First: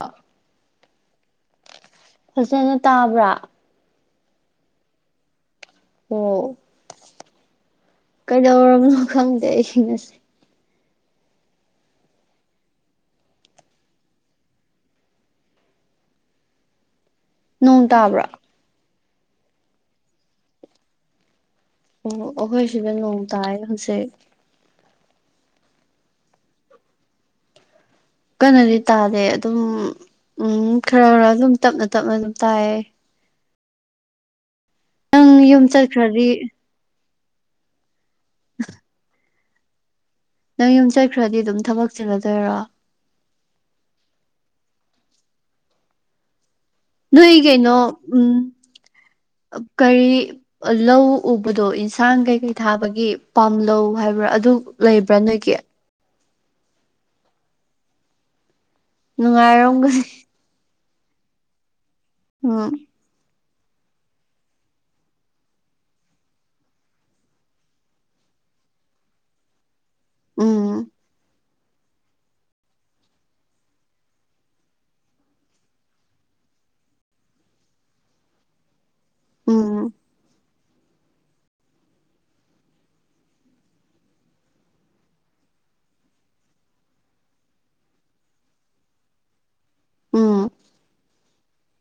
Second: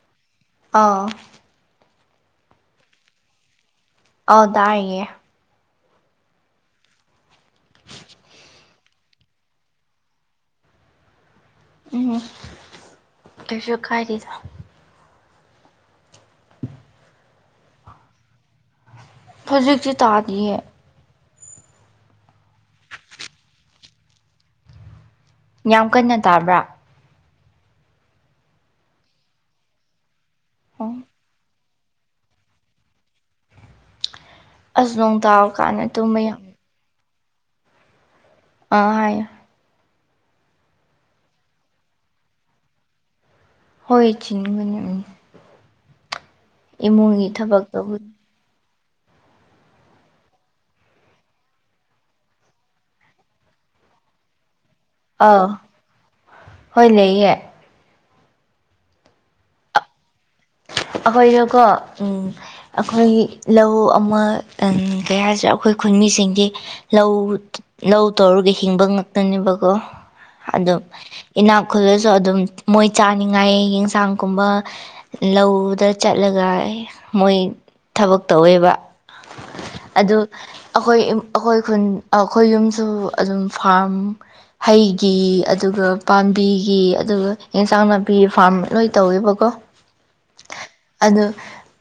ꯑ ꯑꯧ ꯐꯖꯅ ꯇꯥꯕ꯭ꯔꯥ ꯑꯧ ꯇꯥꯏꯌꯦ ꯑꯣ ꯀꯩꯗꯧꯔꯕꯅꯣ ꯈꯪꯗꯦ ꯑꯩꯒꯤ ꯉꯁꯤ ꯎꯝ ꯀꯩꯁꯨ ꯀꯥꯏꯗꯦꯗ [unintelligible] ꯅꯣꯡ ꯇꯥꯕ꯭ꯔꯣ ꯍꯧꯖꯤꯛꯇꯤ ꯇꯥꯗꯤꯌꯦ ꯑꯣ ꯑꯩꯈꯣꯏ ꯁꯤꯗ ꯅꯣꯡ ꯇꯥꯏ ꯍꯧꯖꯤꯛ ꯌꯥꯝ ꯀꯟꯅ ꯇꯥꯕ꯭ꯔꯥ ꯀꯟꯅꯗꯤ ꯇꯥꯗꯦ ꯑꯗꯨꯝ ꯎꯝ ꯑꯣ ꯈꯔ ꯈꯔ ꯑꯗꯨꯝ ꯇꯞꯅ ꯇꯞꯅ ꯑꯗꯨꯝ ꯇꯥꯏꯌꯦ ꯑꯁ ꯅꯣꯡ ꯅꯪ ꯇꯥꯕ ꯌꯨꯝ ꯀꯥꯟꯅ ꯇꯨꯝꯕ ꯆꯠꯈ꯭ꯔꯗꯤ ꯌꯥꯝ ꯑ ꯍꯥꯏ ꯅꯪ ꯌꯨꯝ ꯆꯠꯈ꯭ꯔꯗꯤ ꯑꯗꯨꯝ ꯊꯕꯛ ꯆꯤꯜꯂꯗꯣꯏꯔꯣ ꯍꯣꯏ ꯆꯤꯟꯒꯅꯤ ꯎꯝ ꯏꯃꯨꯡꯒꯤ ꯅꯣꯏꯒꯤ ꯊꯕꯛ ꯀꯩꯅꯣ ꯇꯧꯕ ꯎꯝ ꯀꯔꯤ ꯑ ꯂꯧ ꯎꯕꯗꯣ ꯏꯟꯁꯥꯡ ꯀꯩꯀꯩ ꯊꯥꯕꯒꯤ ꯄꯥꯝꯂꯧ ꯍꯥꯏꯕ꯭ꯔꯥ ꯑꯗꯨ ꯂꯩꯕ꯭ꯔꯥ ꯑꯧ ꯅꯣꯏꯒꯤ ꯍꯣꯏ ꯂꯩꯌꯦ ꯅꯨꯡꯉꯥꯏꯔꯝꯒ ꯑꯩꯈꯣꯏꯗꯣꯀꯣ ꯎꯝ ꯎꯝ ꯑꯩꯈꯣꯏꯒꯤ ꯂꯧ ꯑꯃ ꯇꯡ ꯀꯩ ꯍꯥꯏꯁꯤꯔꯥ ꯑꯩꯈꯣꯏ ꯈꯨꯟꯃꯤꯁꯤꯡꯗꯤ ꯂꯧ ꯂꯧ ꯇꯧꯔꯒ ꯍꯤꯡꯕ ꯉꯥꯛꯇꯅꯦꯕꯀꯣ ꯑꯗꯨꯝ ꯎꯝ ꯏꯅꯥꯛ ꯈꯨꯜꯁꯨ ꯑꯗꯨꯝ ꯃꯣꯏ ꯆꯥꯅꯤꯡꯉꯥꯏ ꯌꯦꯟꯁꯥꯡꯒꯨꯝꯕ ꯂꯧ ꯗ ꯆꯠꯂꯒ ꯃꯣꯏ ꯊꯕꯛ ꯇꯧꯋꯦꯕ ꯎꯝ ꯑꯗꯨ ꯑꯩꯈꯣꯏ ꯑꯩꯈꯣꯏ ꯈꯨꯟ ꯑꯩꯈꯣꯏ ꯌꯨꯝꯁꯨ ꯑꯗꯨꯝ ꯐꯥꯔꯝ ꯍꯩꯒꯤ ꯑꯗꯨꯒ ꯄꯥꯝꯕꯤꯒꯤ ꯑꯗꯨꯒ ꯑꯦꯟꯁꯥꯡ ꯅꯥꯄꯤ ꯐꯥꯔꯝ ꯂꯣꯏ ꯇꯧꯋꯦꯕꯀꯣ ꯎꯝ ꯑꯗꯨ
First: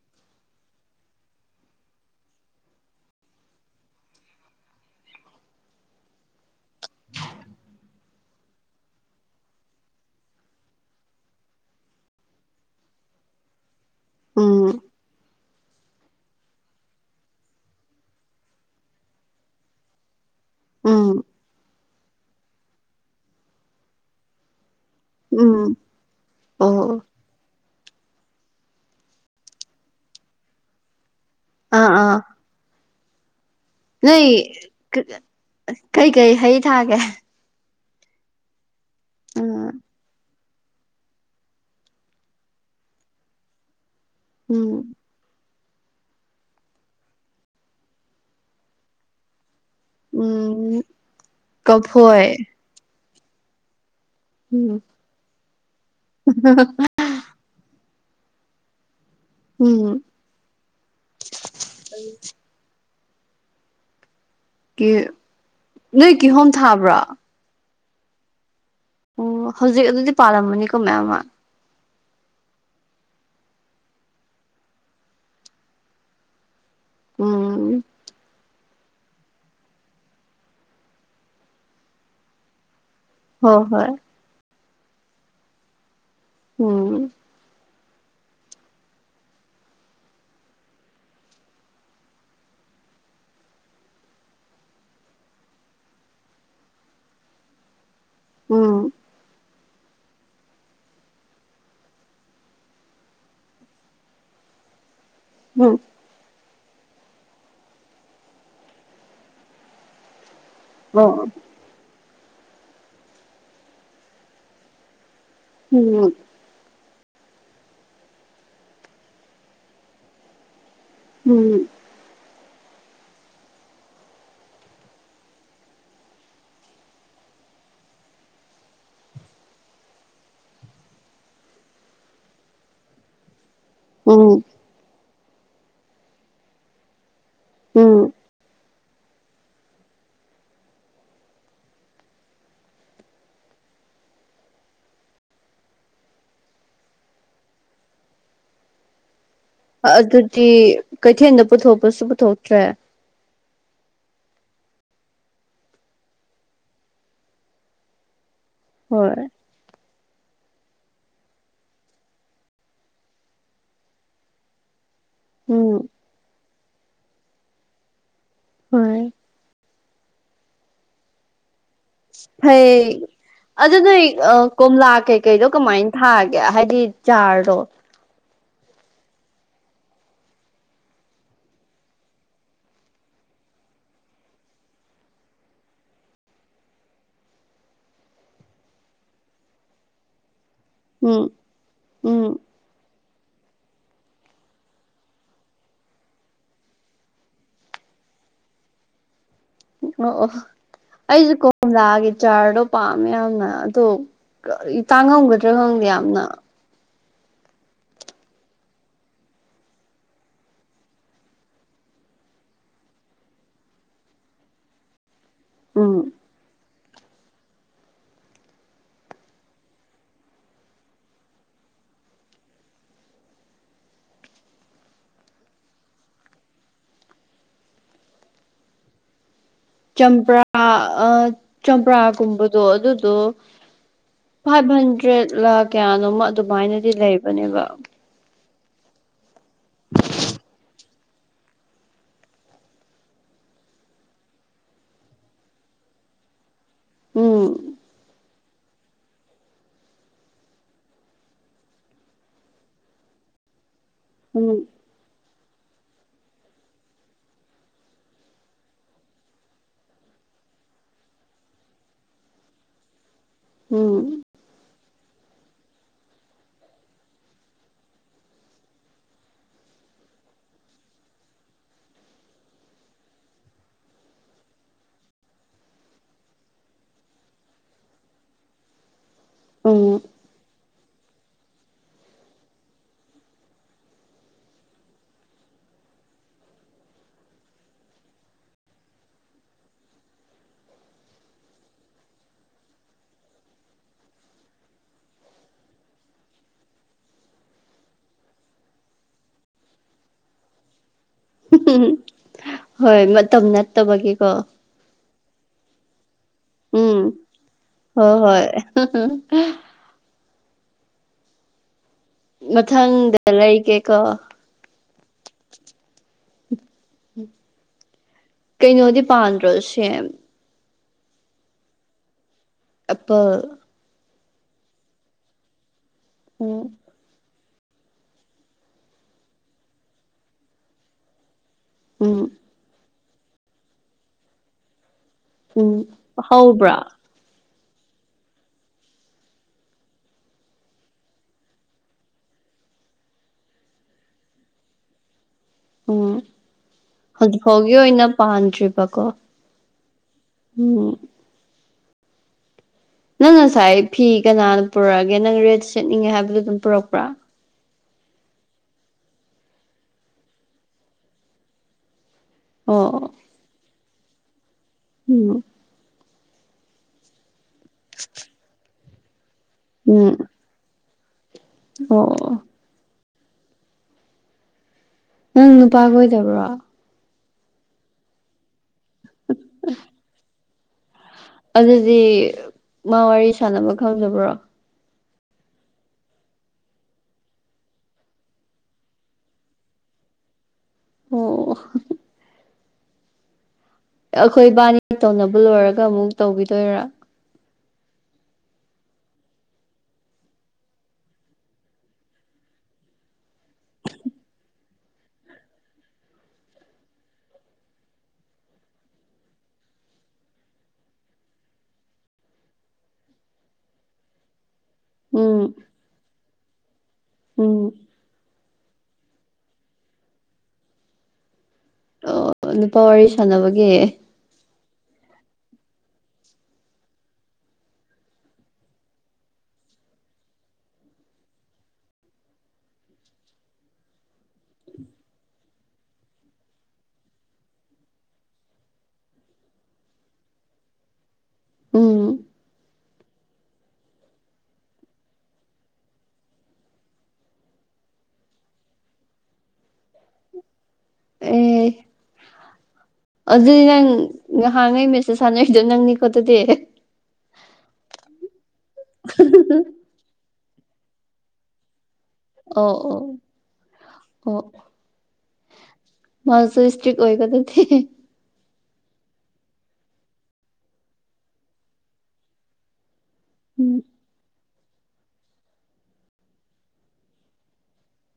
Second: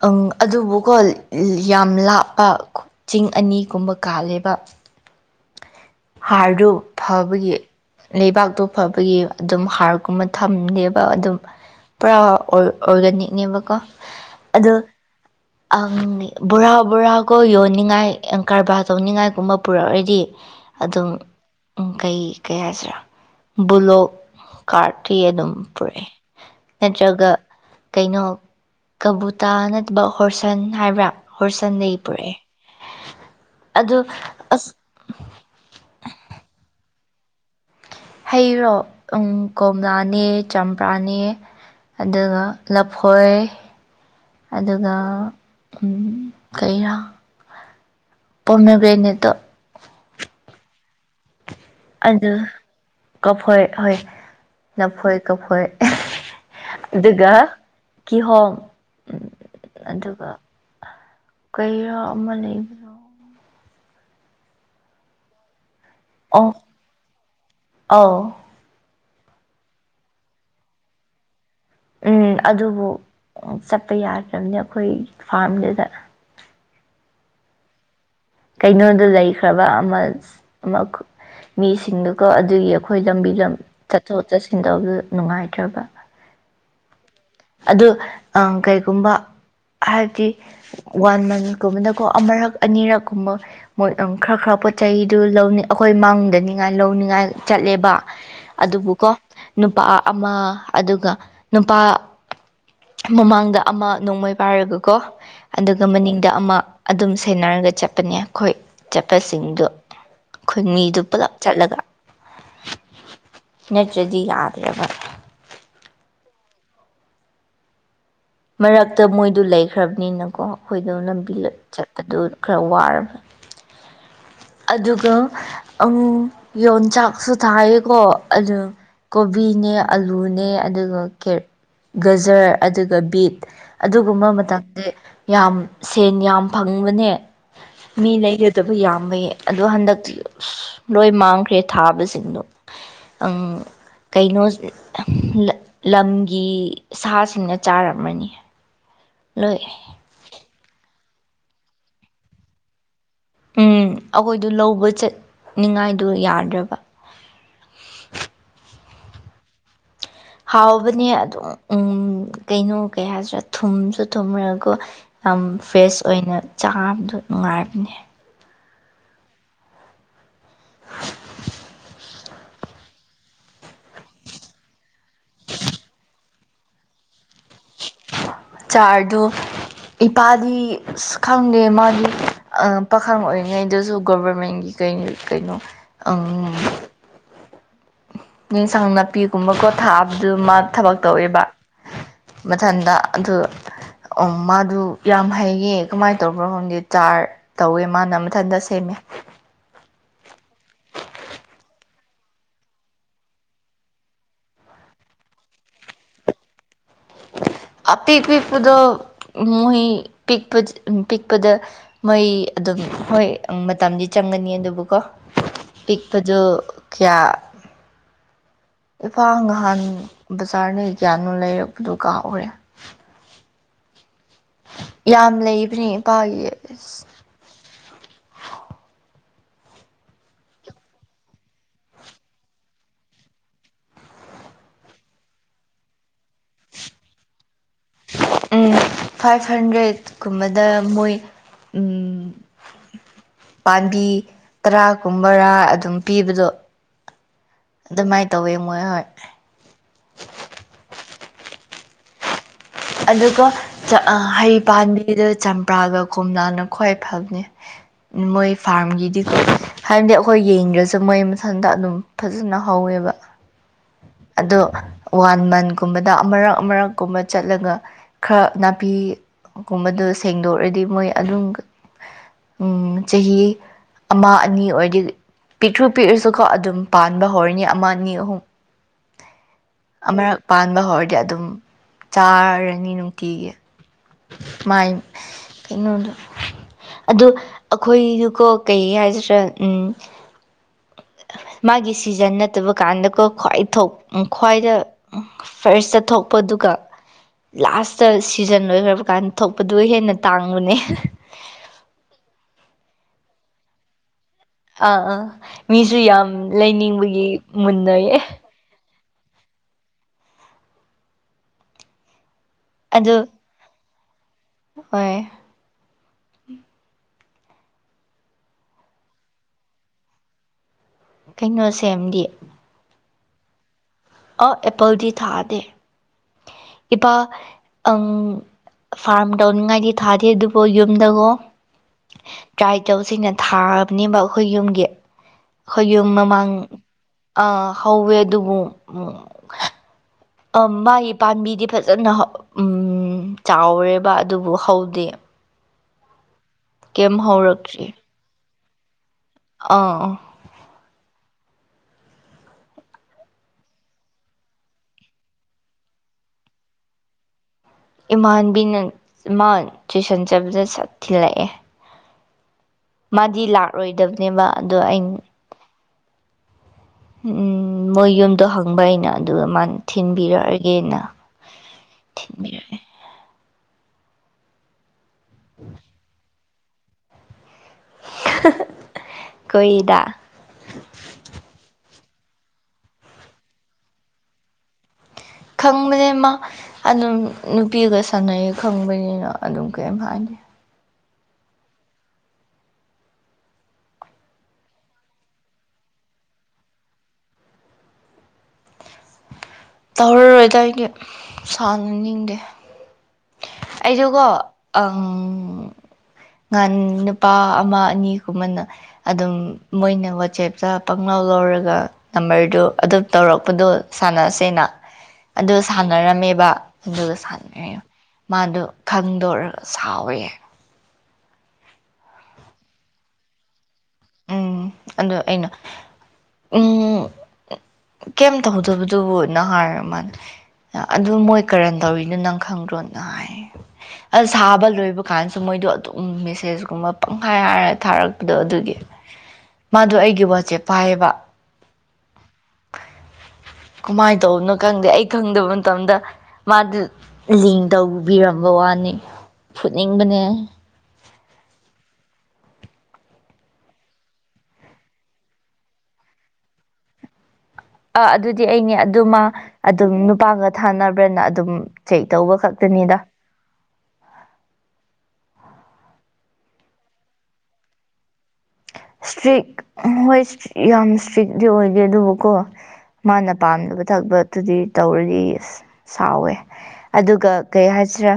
ꯑꯪ ꯑꯗꯨꯕꯨꯀꯣ ꯌꯥꯝ ꯂꯥꯞꯄ ꯆꯤꯡ ꯑꯅꯤꯒꯨꯝꯕ ꯀꯥꯜꯂꯦꯕ [unintelligible] [inaudible] ꯍꯥꯔꯗꯨ ꯐꯕꯒꯤ ꯂꯩꯕꯥꯛꯇꯣ ꯐꯕꯒꯤ ꯑꯗꯨꯝ ꯍꯥꯔꯒꯨꯝꯕ ꯊꯝꯗꯦꯕ ꯑꯗꯨꯝ ꯄꯨꯔꯥ ꯑꯣꯔ ꯑꯣꯔꯒꯥꯅꯤꯛꯅꯦꯕꯀꯣ ꯎꯝ ꯑꯗꯣ ꯑꯪ ꯕꯣꯔꯥ ꯕꯣꯔꯥꯀꯣ ꯌꯣꯟꯅꯤꯡꯉꯥꯏ ꯀꯔꯕꯥꯔ ꯇꯧꯅꯤꯡꯉꯥꯏꯒꯨꯝꯕ ꯄꯨꯔꯛꯂꯗꯤ ꯎꯝ ꯑꯗꯨꯝ ꯀꯩ ꯀꯩ ꯍꯥꯏꯁꯤꯔꯥ ꯕꯨꯂꯣꯛ ꯀꯥꯔꯠꯇꯤ ꯑꯗꯨꯝ ꯎꯝ ꯄꯨꯔꯛꯑꯦ ꯑꯣ ꯅꯠꯇ꯭ꯔꯒ ꯀꯩꯅꯣ ꯀꯕꯨꯇꯥ ꯅꯠꯇꯕ ꯍꯣꯔꯁꯟ ꯍꯥꯏꯕ꯭ꯔꯥ ꯑꯥ ꯍꯣꯔꯁꯟꯗꯒꯤ ꯑꯥ ꯄꯨꯔꯛꯑꯦ [inaudible] ꯅꯣꯏ ꯑꯁ ꯀꯩꯀꯩ ꯍꯩ ꯊꯥꯒꯦ ꯍꯩꯔꯣ ꯎꯝ ꯀꯣꯝꯂꯥꯅꯦ ꯆꯝꯄ꯭ꯔꯥꯅꯦ ꯑꯗꯨꯒ ꯂꯐꯣꯏ ꯎꯝ ꯑꯗꯨꯒ ꯎꯝ ꯀꯩꯔꯥ ꯄꯣꯃꯤꯒ꯭ꯔꯦꯅꯦꯠꯇꯣ ꯎꯝ ꯀꯐꯣꯏ ꯑꯗꯨ ꯀꯐꯣꯏ ꯍꯣꯏ ꯎꯝ ꯂꯐꯣꯏ ꯀꯐꯣꯏ ꯑꯗꯨꯒ ꯀꯤꯍꯣꯝ ꯎꯝ ꯑꯗꯨꯒ ꯀꯩꯔ ꯑꯃ ꯂꯩꯕ ꯀꯤ ꯅꯣꯏ ꯀꯤꯍꯣꯝ ꯊꯥꯕ꯭ꯔꯥ ꯑꯥꯎ ꯑꯣ ꯍꯧꯖꯤꯛ ꯑꯗꯨꯗꯤ ꯄꯥꯜꯂꯝꯃꯅꯤꯀꯣ ꯃꯌꯥꯝ ꯑꯃ ꯎꯝ ꯑꯗꯨꯕꯨ ꯆꯠꯄ ꯌꯥꯗ꯭ꯔꯕꯅꯤ ꯑꯩꯈꯣꯏ ꯐꯥꯔꯝꯗꯨꯗ ꯎꯝ ꯀꯩꯅꯣꯗ ꯂꯩꯈ꯭ꯔꯕ ꯑꯃ ꯃꯤꯁꯤꯡꯗꯨꯀꯣ ꯑꯗꯨꯒꯤ ꯑꯩꯈꯣꯏ ꯂꯝꯕꯤ ꯂꯝ ꯍꯣꯏ ꯍꯣꯏ ꯆꯠꯊꯣꯛ ꯆꯠꯁꯤꯟ ꯇꯧꯕꯗ ꯅꯨꯡꯉꯥꯏꯇ꯭ꯔꯕ ꯎꯝ ꯑꯗꯨ ꯀꯩꯒꯨꯝꯕ ꯍꯥꯏꯕꯗꯤ ꯋꯥꯟ ꯃꯟꯀꯨꯝꯕꯗꯀꯣ ꯑꯃꯔꯛ ꯑꯅꯤꯔꯛꯀꯨꯝꯕ ꯃꯣꯏ ꯈꯔ ꯈꯔ ꯄꯣꯠ ꯆꯩꯗꯨ ꯂꯧ ꯑꯩꯈꯣꯏ ꯃꯥꯡꯗꯅꯤꯉꯥꯏ ꯂꯧꯅꯤꯡꯉꯥꯏ ꯆꯠꯂꯦꯕ ꯎꯝ ꯑꯗꯨꯕꯨꯀꯣ ꯅꯨꯄꯥ ꯑꯃ ꯑꯗꯨꯒ ꯅꯨꯄꯥ ꯃꯃꯥꯡꯗ ꯑꯃ ꯅꯣꯡꯃꯩ ꯄꯥꯔꯒꯀꯣ ꯎꯝ ꯑꯗꯨꯒ ꯃꯅꯤꯡꯗ ꯑꯃ ꯑꯗꯨꯝ ꯁꯦꯟꯅꯔꯒ ꯆꯠꯄꯅꯦ ꯑꯩꯈꯣꯏ ꯆꯠꯄꯁꯤꯡꯗꯣ ꯈꯨꯟꯃꯤꯗꯨ ꯑꯣ ꯄꯨꯂꯞ ꯆꯠꯂꯒ ꯅꯠꯇ꯭ꯔꯗꯤ ꯌꯥꯗ꯭ꯔꯦꯕ ꯎꯝ ꯃꯔꯛꯇ ꯃꯣꯏꯗꯨ ꯂꯩꯈ꯭ꯔꯕꯅꯤꯅꯀꯣ ꯑꯩꯈꯣꯏꯗꯣ ꯂꯝꯕꯤ ꯎꯝ ꯆꯠꯄꯗꯨ ꯈꯔ ꯋꯥꯔꯕꯅꯤ ꯑꯗꯨꯒ ꯌꯣꯟꯆꯥꯛꯁꯨ ꯊꯥꯏꯌꯦꯀꯣ ꯑꯗꯨ ꯀꯣꯕꯤꯅꯦ ꯑꯂꯨꯅꯦ ꯑꯗꯨꯒ ꯒꯖꯔ ꯑꯗꯨꯒ ꯕꯤꯠ ꯑꯗꯨꯒꯨꯝꯕ ꯎꯝ ꯃꯇꯝꯗꯤ ꯌꯥꯝ ꯁꯦꯟ ꯌꯥꯝ ꯐꯪꯕꯅꯦ ꯃꯤ ꯎꯝ ꯂꯩꯒꯗꯕ ꯌꯥꯝꯕꯒꯤ ꯑꯗꯣ ꯍꯟꯗꯛꯇꯤ ꯑꯁ ꯂꯣꯏ ꯃꯥꯡꯈ꯭ꯔꯦ ꯊꯥꯕꯁꯤꯡꯗꯣ ꯑꯪ ꯀꯩꯅꯣ ꯂꯝꯒꯤ ꯁꯥꯁꯤꯡꯅ ꯆꯥꯔꯝꯃꯅꯤ ꯅꯣꯏ ꯑꯗꯨꯗꯤ ꯀꯩꯊꯦꯜꯗ ꯄꯨꯊꯣꯛꯄꯁꯨ ꯄꯨꯊꯣꯛꯇ꯭ꯔꯦ ꯎꯝ ꯑꯩꯈꯣꯏꯗꯨ ꯂꯧꯕ ꯆꯠꯅꯤꯉꯥꯏꯗ ꯌꯥꯗ꯭ꯔꯕ ꯍꯣꯏ ꯍꯥꯎꯕꯅꯦ ꯑꯗꯨꯝ ꯎ ꯀꯩꯅꯣ ꯀꯩ ꯍꯥꯏꯁꯤꯔꯥ ꯊꯨꯝꯁꯨ ꯊꯨꯝꯃꯒꯣ ꯌꯥꯝ ꯎꯝ ꯐ꯭ꯔꯦꯁ ꯑꯣꯏꯅ ꯆꯥꯕꯗꯣ ꯅꯨꯡꯉꯥꯏꯕꯅꯦ ꯍꯣꯏ ꯐꯩ ꯑꯗꯨ ꯅꯣꯏ ꯀꯣꯝꯂꯥ ꯀꯩꯀꯩꯗꯣ ꯀꯃꯥꯏꯅ ꯊꯥꯒꯦ ꯍꯥꯏꯗꯤ ꯆꯥꯔꯗꯣ ꯆꯥꯔꯗꯣ ꯏꯄꯥꯗꯤ ꯑꯁ ꯈꯪꯗꯦ ꯃꯥꯗꯤ ꯑꯥ ꯄꯥꯈꯪ ꯑꯣꯏꯔꯤꯉꯩꯗꯁꯨ ꯒꯣꯕꯔꯃꯦꯟꯒꯤ ꯀꯩ ꯀꯩꯅꯣ ꯑꯪ ꯌꯦꯟꯁꯥꯡ ꯅꯥꯄꯤꯒꯨꯝꯕꯀꯣ ꯊꯥꯕꯗꯨ ꯃꯥ ꯊꯕꯛ ꯎꯝ ꯇꯧꯋꯦꯕ ꯎꯝ ꯃꯊꯟꯗ ꯑꯗꯨ ꯑꯝ ꯃꯥꯗꯨ ꯌꯥꯝ ꯍꯩꯌꯦ ꯀꯃꯥꯏꯅ ꯇꯧꯕ꯭ꯔꯣ ꯈꯪꯗꯦ ꯆꯥꯔ ꯇꯧꯋꯦ ꯃꯥꯅ ꯃꯊꯟꯗ ꯁꯦꯃꯦ ꯑꯣ ꯑꯣ ꯑꯩꯁꯨ ꯀꯣꯝꯂꯥꯒꯤ ꯆꯥꯔꯗꯣ ꯄꯥꯝꯃꯦ ꯌꯥꯝꯅ ꯑꯗꯣ ꯀꯔꯤ ꯇꯥꯡꯉꯝꯒꯗ꯭ꯔꯥ ꯈꯪꯗꯦ ꯌꯥꯝꯅ ꯑꯄꯤꯛ ꯄꯤꯛꯄꯗ ꯃ ꯄꯄ ꯄꯤꯛꯄꯗ ꯃꯣꯏ ꯑꯗꯨꯝ ꯍꯣꯏ ꯃꯇꯝꯗꯤ ꯆꯪꯒꯅꯤ ꯑꯗꯨꯕꯨꯀꯣ ꯎꯝ ꯄꯤꯛꯄꯖ ꯀꯌꯥ ꯏꯐꯥꯜ ꯅꯍꯥꯟ ꯕꯖꯥꯔꯅ ꯀ꯭ꯌꯥꯅꯣ ꯂꯩꯔꯛꯄꯗꯨꯣ ꯀꯥꯎꯔꯦ ꯌꯥꯝ ꯂꯩꯕꯅꯦ ꯏꯄꯥꯒꯤ ꯆꯝꯄ꯭ꯔꯥ ꯑ ꯆꯝꯄ꯭ꯔꯥꯒꯨꯝꯕꯗꯣ ꯑꯗꯨꯗꯣ ꯐꯥꯏꯚ ꯍꯟꯗ꯭ꯔꯦꯠ ꯂꯥ ꯀꯌꯥꯅꯣꯃ ꯑꯗꯨꯃꯥꯏꯅꯗꯤ ꯂꯩꯕꯅꯦꯕ ꯐꯥꯏꯚ ꯍꯟꯗ꯭ꯔꯦꯠ ꯀꯨꯝꯕꯗ ꯃꯣꯏ ꯄꯥꯝꯕꯤ ꯇꯔꯥ ꯀꯨꯝꯕꯔꯥ ꯑꯗꯨꯝ ꯄꯤꯕꯗꯣ ꯎꯝ ꯑꯗꯨꯃꯥꯏꯅ ꯇꯧꯋꯦ ꯃꯣꯏ ꯍꯣꯏ ꯑꯗꯨꯒ ꯎꯝ ꯍꯩ ꯄꯥꯝꯕꯤꯗ ꯆꯝꯄ꯭ꯔꯥꯒ ꯀꯣꯝꯂꯥꯅ ꯈ꯭ꯋꯥꯏ ꯐꯕꯅꯤ ꯃꯣꯏ ꯐꯥꯔꯝꯒꯤꯗꯤ ꯍꯥꯏꯕꯗꯤ ꯑꯩꯈꯣꯏ ꯌꯦꯡꯗ꯭ꯔꯁꯨ ꯃꯣꯏ ꯃꯊꯟꯇ ꯑꯗꯨꯝ ꯐꯖꯅ ꯍꯧꯋꯦꯕ ꯎꯝ ꯑꯗꯣ ꯋꯥꯟ ꯃꯟꯀꯨꯝꯕꯗ ꯑꯃꯔꯛ ꯑꯃꯔꯛꯀꯨꯝꯕ ꯆꯠꯂꯒ ꯈꯔ ꯅꯥꯄꯤꯒꯨꯝꯕꯗꯣ ꯁꯦꯡꯗꯣꯛꯔꯗꯤ ꯃꯣꯏ ꯑꯗꯨꯝ ꯎꯝ ꯆꯍꯤ ꯑꯃ ꯑꯅꯤ ꯑꯣꯏꯔꯗꯤ ꯄꯤꯛꯈ꯭ꯔꯨ ꯄꯤꯛꯑꯁꯨꯀꯣ ꯑꯗꯨꯝ ꯄꯥꯟꯕ ꯍꯧꯔꯅꯤ ꯑꯃ ꯑꯅꯤ ꯑꯍꯨꯝ ꯑ ꯑꯃꯨꯔꯛ ꯄꯥꯟꯕ ꯍꯧꯔꯗꯤ ꯑꯗꯨꯝ ꯆꯥꯔꯅꯤ ꯅꯨꯡꯇꯤꯒꯤ ꯃꯌ ꯀꯩꯅꯣ ꯑꯣ ꯑꯩꯈꯣꯏꯗꯨꯀꯣ ꯀꯩ ꯍꯥꯏꯁꯤ꯭ꯔꯥ ꯎꯝ ꯃꯥꯒꯤ ꯁꯤꯖꯟ ꯅꯠꯇꯕ ꯀꯥꯟꯗꯀꯣ ꯈ꯭ꯋꯥꯏ ꯈ꯭ꯋꯥꯏꯗ ꯐꯥꯔꯁꯇ ꯊꯣꯛꯄꯗꯨ ꯂꯥꯁꯇ ꯁꯤꯖꯟ ꯑꯣꯏꯈ꯭ꯔ ꯑꯗꯨꯀꯥꯟ ꯊꯣꯛꯄꯗꯨ ꯍꯦꯟꯅ ꯇꯥꯡꯕꯅꯦ ꯍꯣꯏ ꯃꯇꯝ ꯅꯠꯇꯕꯒꯤꯀꯣ ꯑꯥ ꯑꯥ ꯃꯤꯁꯨ ꯌꯥꯝ ꯂꯩꯅꯤꯡꯕꯒꯤ ꯃꯨꯟꯅꯌꯦ ꯎꯝ ꯎꯝ ꯃꯊꯪꯗ ꯂꯩꯒꯦꯀꯣ ꯍ ꯀꯩꯅꯣꯗꯤ ꯄꯥꯟꯗ꯭ꯔꯣꯁ ꯀꯩꯅꯣ ꯁꯦꯝꯗꯤ ꯑꯄ ꯑꯧ ꯑꯦꯄꯜꯗꯤ ꯊꯥꯗꯦ ꯎꯝ ꯏꯄꯥ ꯑꯪ ꯐꯥꯔꯝ ꯇꯧꯅꯤꯡꯉꯥꯏꯗꯤ ꯊꯥꯗꯦ ꯑꯗꯨꯕꯨ ꯌꯨꯝꯗꯒꯣ ꯎꯝ ꯇ꯭ꯔꯥꯏꯆꯧꯁꯤꯡꯅ ꯊꯥꯕꯅꯦꯕ ꯑꯩꯈꯣꯏ ꯌꯨꯝꯒꯤ ꯎꯝ ꯑꯩꯈꯣꯏ ꯌꯨꯝ ꯃꯃꯥꯡ ꯍꯧꯕ꯭ꯔꯥ ꯑ ꯍꯧꯋꯦ ꯑꯗꯨꯕꯨ ꯃꯥꯒꯤ ꯄꯥꯝꯕꯤꯗꯤ ꯐꯖꯅ ꯆꯥꯎꯔꯦꯕ ꯑꯗꯨꯕꯨ ꯍꯧꯗꯦ ꯎꯝ ꯀꯩꯝ ꯍꯧꯖꯤꯛ ꯐꯥꯎꯒꯤ ꯍꯧꯔꯛꯇ꯭ꯔꯤ ꯑꯣꯏꯅ ꯄꯥꯟꯗ꯭ꯔꯤꯕꯀꯣ ꯑꯥ ꯎꯝ ꯅꯪ ꯉꯁꯥꯏ ꯐꯤ ꯀꯅꯥꯅ ꯄꯨꯔꯛꯑꯒꯦ ꯅꯪ ꯔꯦꯠ ꯁꯦꯠꯅꯤꯡꯉꯦ ꯍꯥꯏꯕꯗꯨꯣ ꯑꯗꯨꯝ ꯄꯨꯔꯛꯄ꯭ꯔꯥ ꯏꯃꯥꯟꯕꯤꯅ ꯏꯃꯥꯟ ꯇꯨꯏꯁꯟ ꯆꯠꯕꯗ ꯆ ꯊꯤꯜꯂꯛꯑꯦ ꯑꯣ ꯃꯥꯗꯤ ꯂꯥꯛꯂꯣꯏꯗꯕꯅꯦꯕ ꯑꯗꯣ ꯑꯩꯅ ꯎꯝ ꯎꯝ ꯃꯣꯏ ꯌꯨꯝꯗꯣ ꯍꯪꯕ ꯑꯩꯅ ꯑꯗꯨꯒ ꯃꯥ ꯎꯝ ꯊꯤꯟꯕꯤꯔꯛꯑꯒꯦꯅ ꯑꯣ ꯊꯤꯟꯕꯤꯔꯛꯑꯦ ꯅꯪ ꯅꯨꯄꯥꯒ ꯑꯣꯏꯗꯕ꯭ꯔꯣ ꯀꯣꯏꯗ ꯑꯗꯨꯗꯤ ꯃꯥ ꯋꯥꯔꯤ ꯁꯥꯟꯅꯕ ꯈꯪꯗꯕ꯭ꯔꯣ ꯈꯪꯕꯅꯦ ꯃꯥ ꯑꯗꯨꯝ ꯅꯨꯄꯤꯒ ꯁꯥꯟꯅꯩ ꯈꯪꯕꯅꯤꯅ ꯑꯗꯨꯝ ꯀꯔꯤꯝ ꯍꯥꯏꯗꯦ ꯑꯣ ꯑꯩꯈꯣꯏ ꯏꯕꯥꯅꯤ ꯇꯧꯅꯕ ꯂꯣꯏꯔꯒ ꯑꯃꯨꯛ ꯇꯧꯕꯤꯗꯣꯏꯔꯥ ꯇꯧꯔꯔꯣꯏꯗ ꯑꯩꯗꯤ ꯁꯥꯟꯅꯅꯤꯡꯗꯦ ꯑꯩꯗꯨꯀꯣ ꯉꯍꯥꯟ ꯅꯨꯄꯥ ꯑꯃ ꯑꯅꯤꯒꯨꯝꯕꯅ ꯑꯗꯨꯝ ꯃꯣꯏꯅ ꯋꯥꯆꯦꯞꯇ ꯄꯪꯂꯧ ꯂꯧꯔꯒ ꯅꯝꯕꯔꯗꯨ ꯑꯗꯨꯝ ꯇꯧꯔꯛꯄꯗꯣ ꯁꯥꯟꯅꯁꯦꯅ ꯎꯝ ꯑꯗꯨ ꯁꯥꯟꯅꯔꯝꯃꯦꯕ ꯑꯗꯨꯒ ꯁꯥꯟꯅ ꯎꯝ ꯃꯥꯗꯣ ꯈꯪꯗꯣꯔꯒ ꯁꯥꯎꯋꯦ ꯑꯣ ꯅꯨꯄꯥ ꯋꯥꯔꯤ ꯁꯥꯟꯅꯕꯒꯤ ꯎꯝ ꯑꯗ ꯑꯩꯅ ꯎꯝ ꯀꯩꯝ ꯇꯧꯍꯧꯗꯕꯗꯨꯕꯨ ꯅ ꯍꯥꯏꯔ ꯃꯥꯂ ꯑꯗꯨ ꯃꯣꯏ ꯀꯔꯝ ꯇꯧꯔꯤꯅꯣ ꯅꯪ ꯈꯪꯗ꯭ꯔꯣꯅ ꯍꯥꯏ ꯑꯁ ꯁꯥꯕ ꯂꯣꯏꯕ ꯀꯥꯟꯁꯨ ꯃꯣꯏꯗꯣ ꯑꯗꯨꯝ ꯃꯦꯁꯦꯁꯀꯨꯝꯕ ꯄꯪꯈꯥꯏ ꯍꯥꯏꯔ ꯊꯥꯔꯛꯄꯗꯣ ꯑꯗꯨꯒꯤ ꯃꯥꯗꯣ ꯑꯩꯒꯤ ꯋꯥꯆꯦꯞ ꯄꯥꯏꯌꯦꯕ ꯎꯝ ꯀꯃꯥꯏꯅ ꯇꯧꯕꯅꯣ ꯈꯪꯗꯦ ꯑꯩ ꯈꯪꯗꯕ ꯃꯇꯝꯗ ꯃꯥꯗꯨ ꯂꯤꯡ ꯇꯧꯕꯤꯔꯝꯕ ꯋꯥꯅꯤ ꯐꯨꯠꯅꯤꯡꯕꯅꯦ [unintelligible] ꯑꯗꯨꯗꯤ ꯅꯪ ꯉꯍꯥꯡꯉꯩ ꯃꯦꯁꯦꯁ ꯊꯥꯅꯔꯤꯗꯣ ꯅꯪꯅꯤꯀꯣ ꯑꯗꯨꯗꯤ ꯑ ꯑꯗꯨꯗꯤ ꯑꯩꯅꯦ ꯑꯗꯨꯃ ꯑꯗꯨꯝ ꯅꯨꯄꯥꯒ ꯊꯥꯅꯕ꯭ꯔꯅ ꯑꯗꯨꯝ ꯆꯩꯛ ꯇꯧꯕ ꯑꯣ ꯈꯛꯇꯅꯤꯗ ꯑꯣ ꯑꯣ ꯃꯟꯁꯨ ꯏꯁꯇ꯭ꯔꯤꯛ ꯑꯣꯏꯗꯗꯤ ꯏꯁꯇ꯭ꯔꯤꯛ ꯍꯣꯏ ꯌꯥꯝ ꯏꯁꯇ꯭ꯔꯤꯛꯇꯛꯇꯤ ꯑꯣꯏꯗꯦ ꯑꯗꯨꯕꯨꯀꯣ ꯃꯥꯅ ꯎꯝ ꯄꯥꯝꯗꯕ ꯊꯕꯛꯇꯨꯗꯤ ꯇꯧꯔꯗꯤ ꯑ ꯁꯥꯎꯋꯦ ꯑꯗꯨꯒ ꯀꯩ ꯍꯥꯏꯁꯤꯔꯥ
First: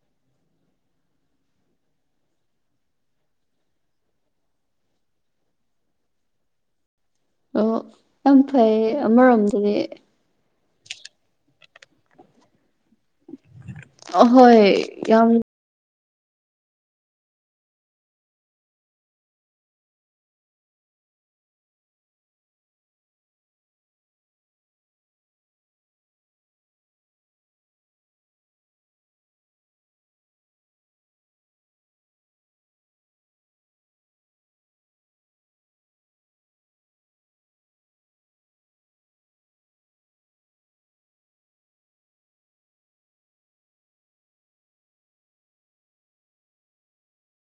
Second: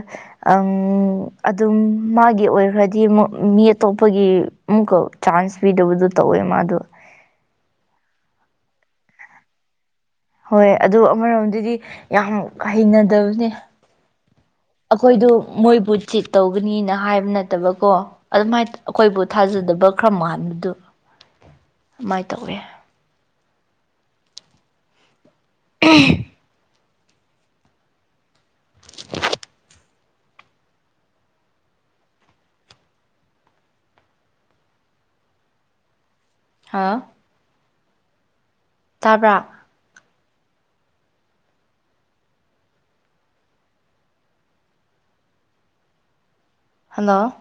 ꯑꯗꯨꯝ ꯃꯥꯒꯤ ꯑꯣꯏꯈ꯭ꯔꯗꯤ ꯑꯃꯨꯛ ꯃꯤ ꯑꯇꯣꯞꯄꯒꯤ ꯑꯃꯨꯛꯀ ꯆꯥꯟꯁ ꯄꯤꯗꯕꯗꯣ ꯇꯧꯋꯦ ꯃꯥꯗꯣ ꯑꯣ ꯌꯥꯝ ꯐꯩ ꯑꯃꯔꯣꯝꯗꯗꯤ ꯍꯣꯏ ꯑꯗꯨ ꯑꯃꯔꯣꯝꯗꯗꯤ ꯌꯥꯝ ꯍꯩꯅꯗꯕꯅꯦ ꯑꯍꯣꯏ ꯌꯥꯝ ꯑꯩꯈꯣꯏꯗꯣ ꯃꯣꯏꯕꯨ ꯆꯤꯠ ꯇꯧꯒꯅꯤꯅ ꯍꯥꯏꯕ ꯅꯠꯇꯕꯀꯣ ꯑꯗꯨꯃꯥꯏꯅ ꯑꯩꯈꯣꯏꯕꯨ ꯊꯥꯖꯗꯕ ꯈ꯭ꯔ ꯃꯣꯥꯟꯕꯗꯨ ꯑꯗꯨꯃꯥꯏꯅ ꯇꯧꯋꯦ ꯎ ꯍꯥꯥ ꯇꯥꯕ꯭ꯔꯥ ꯍꯜꯂꯣ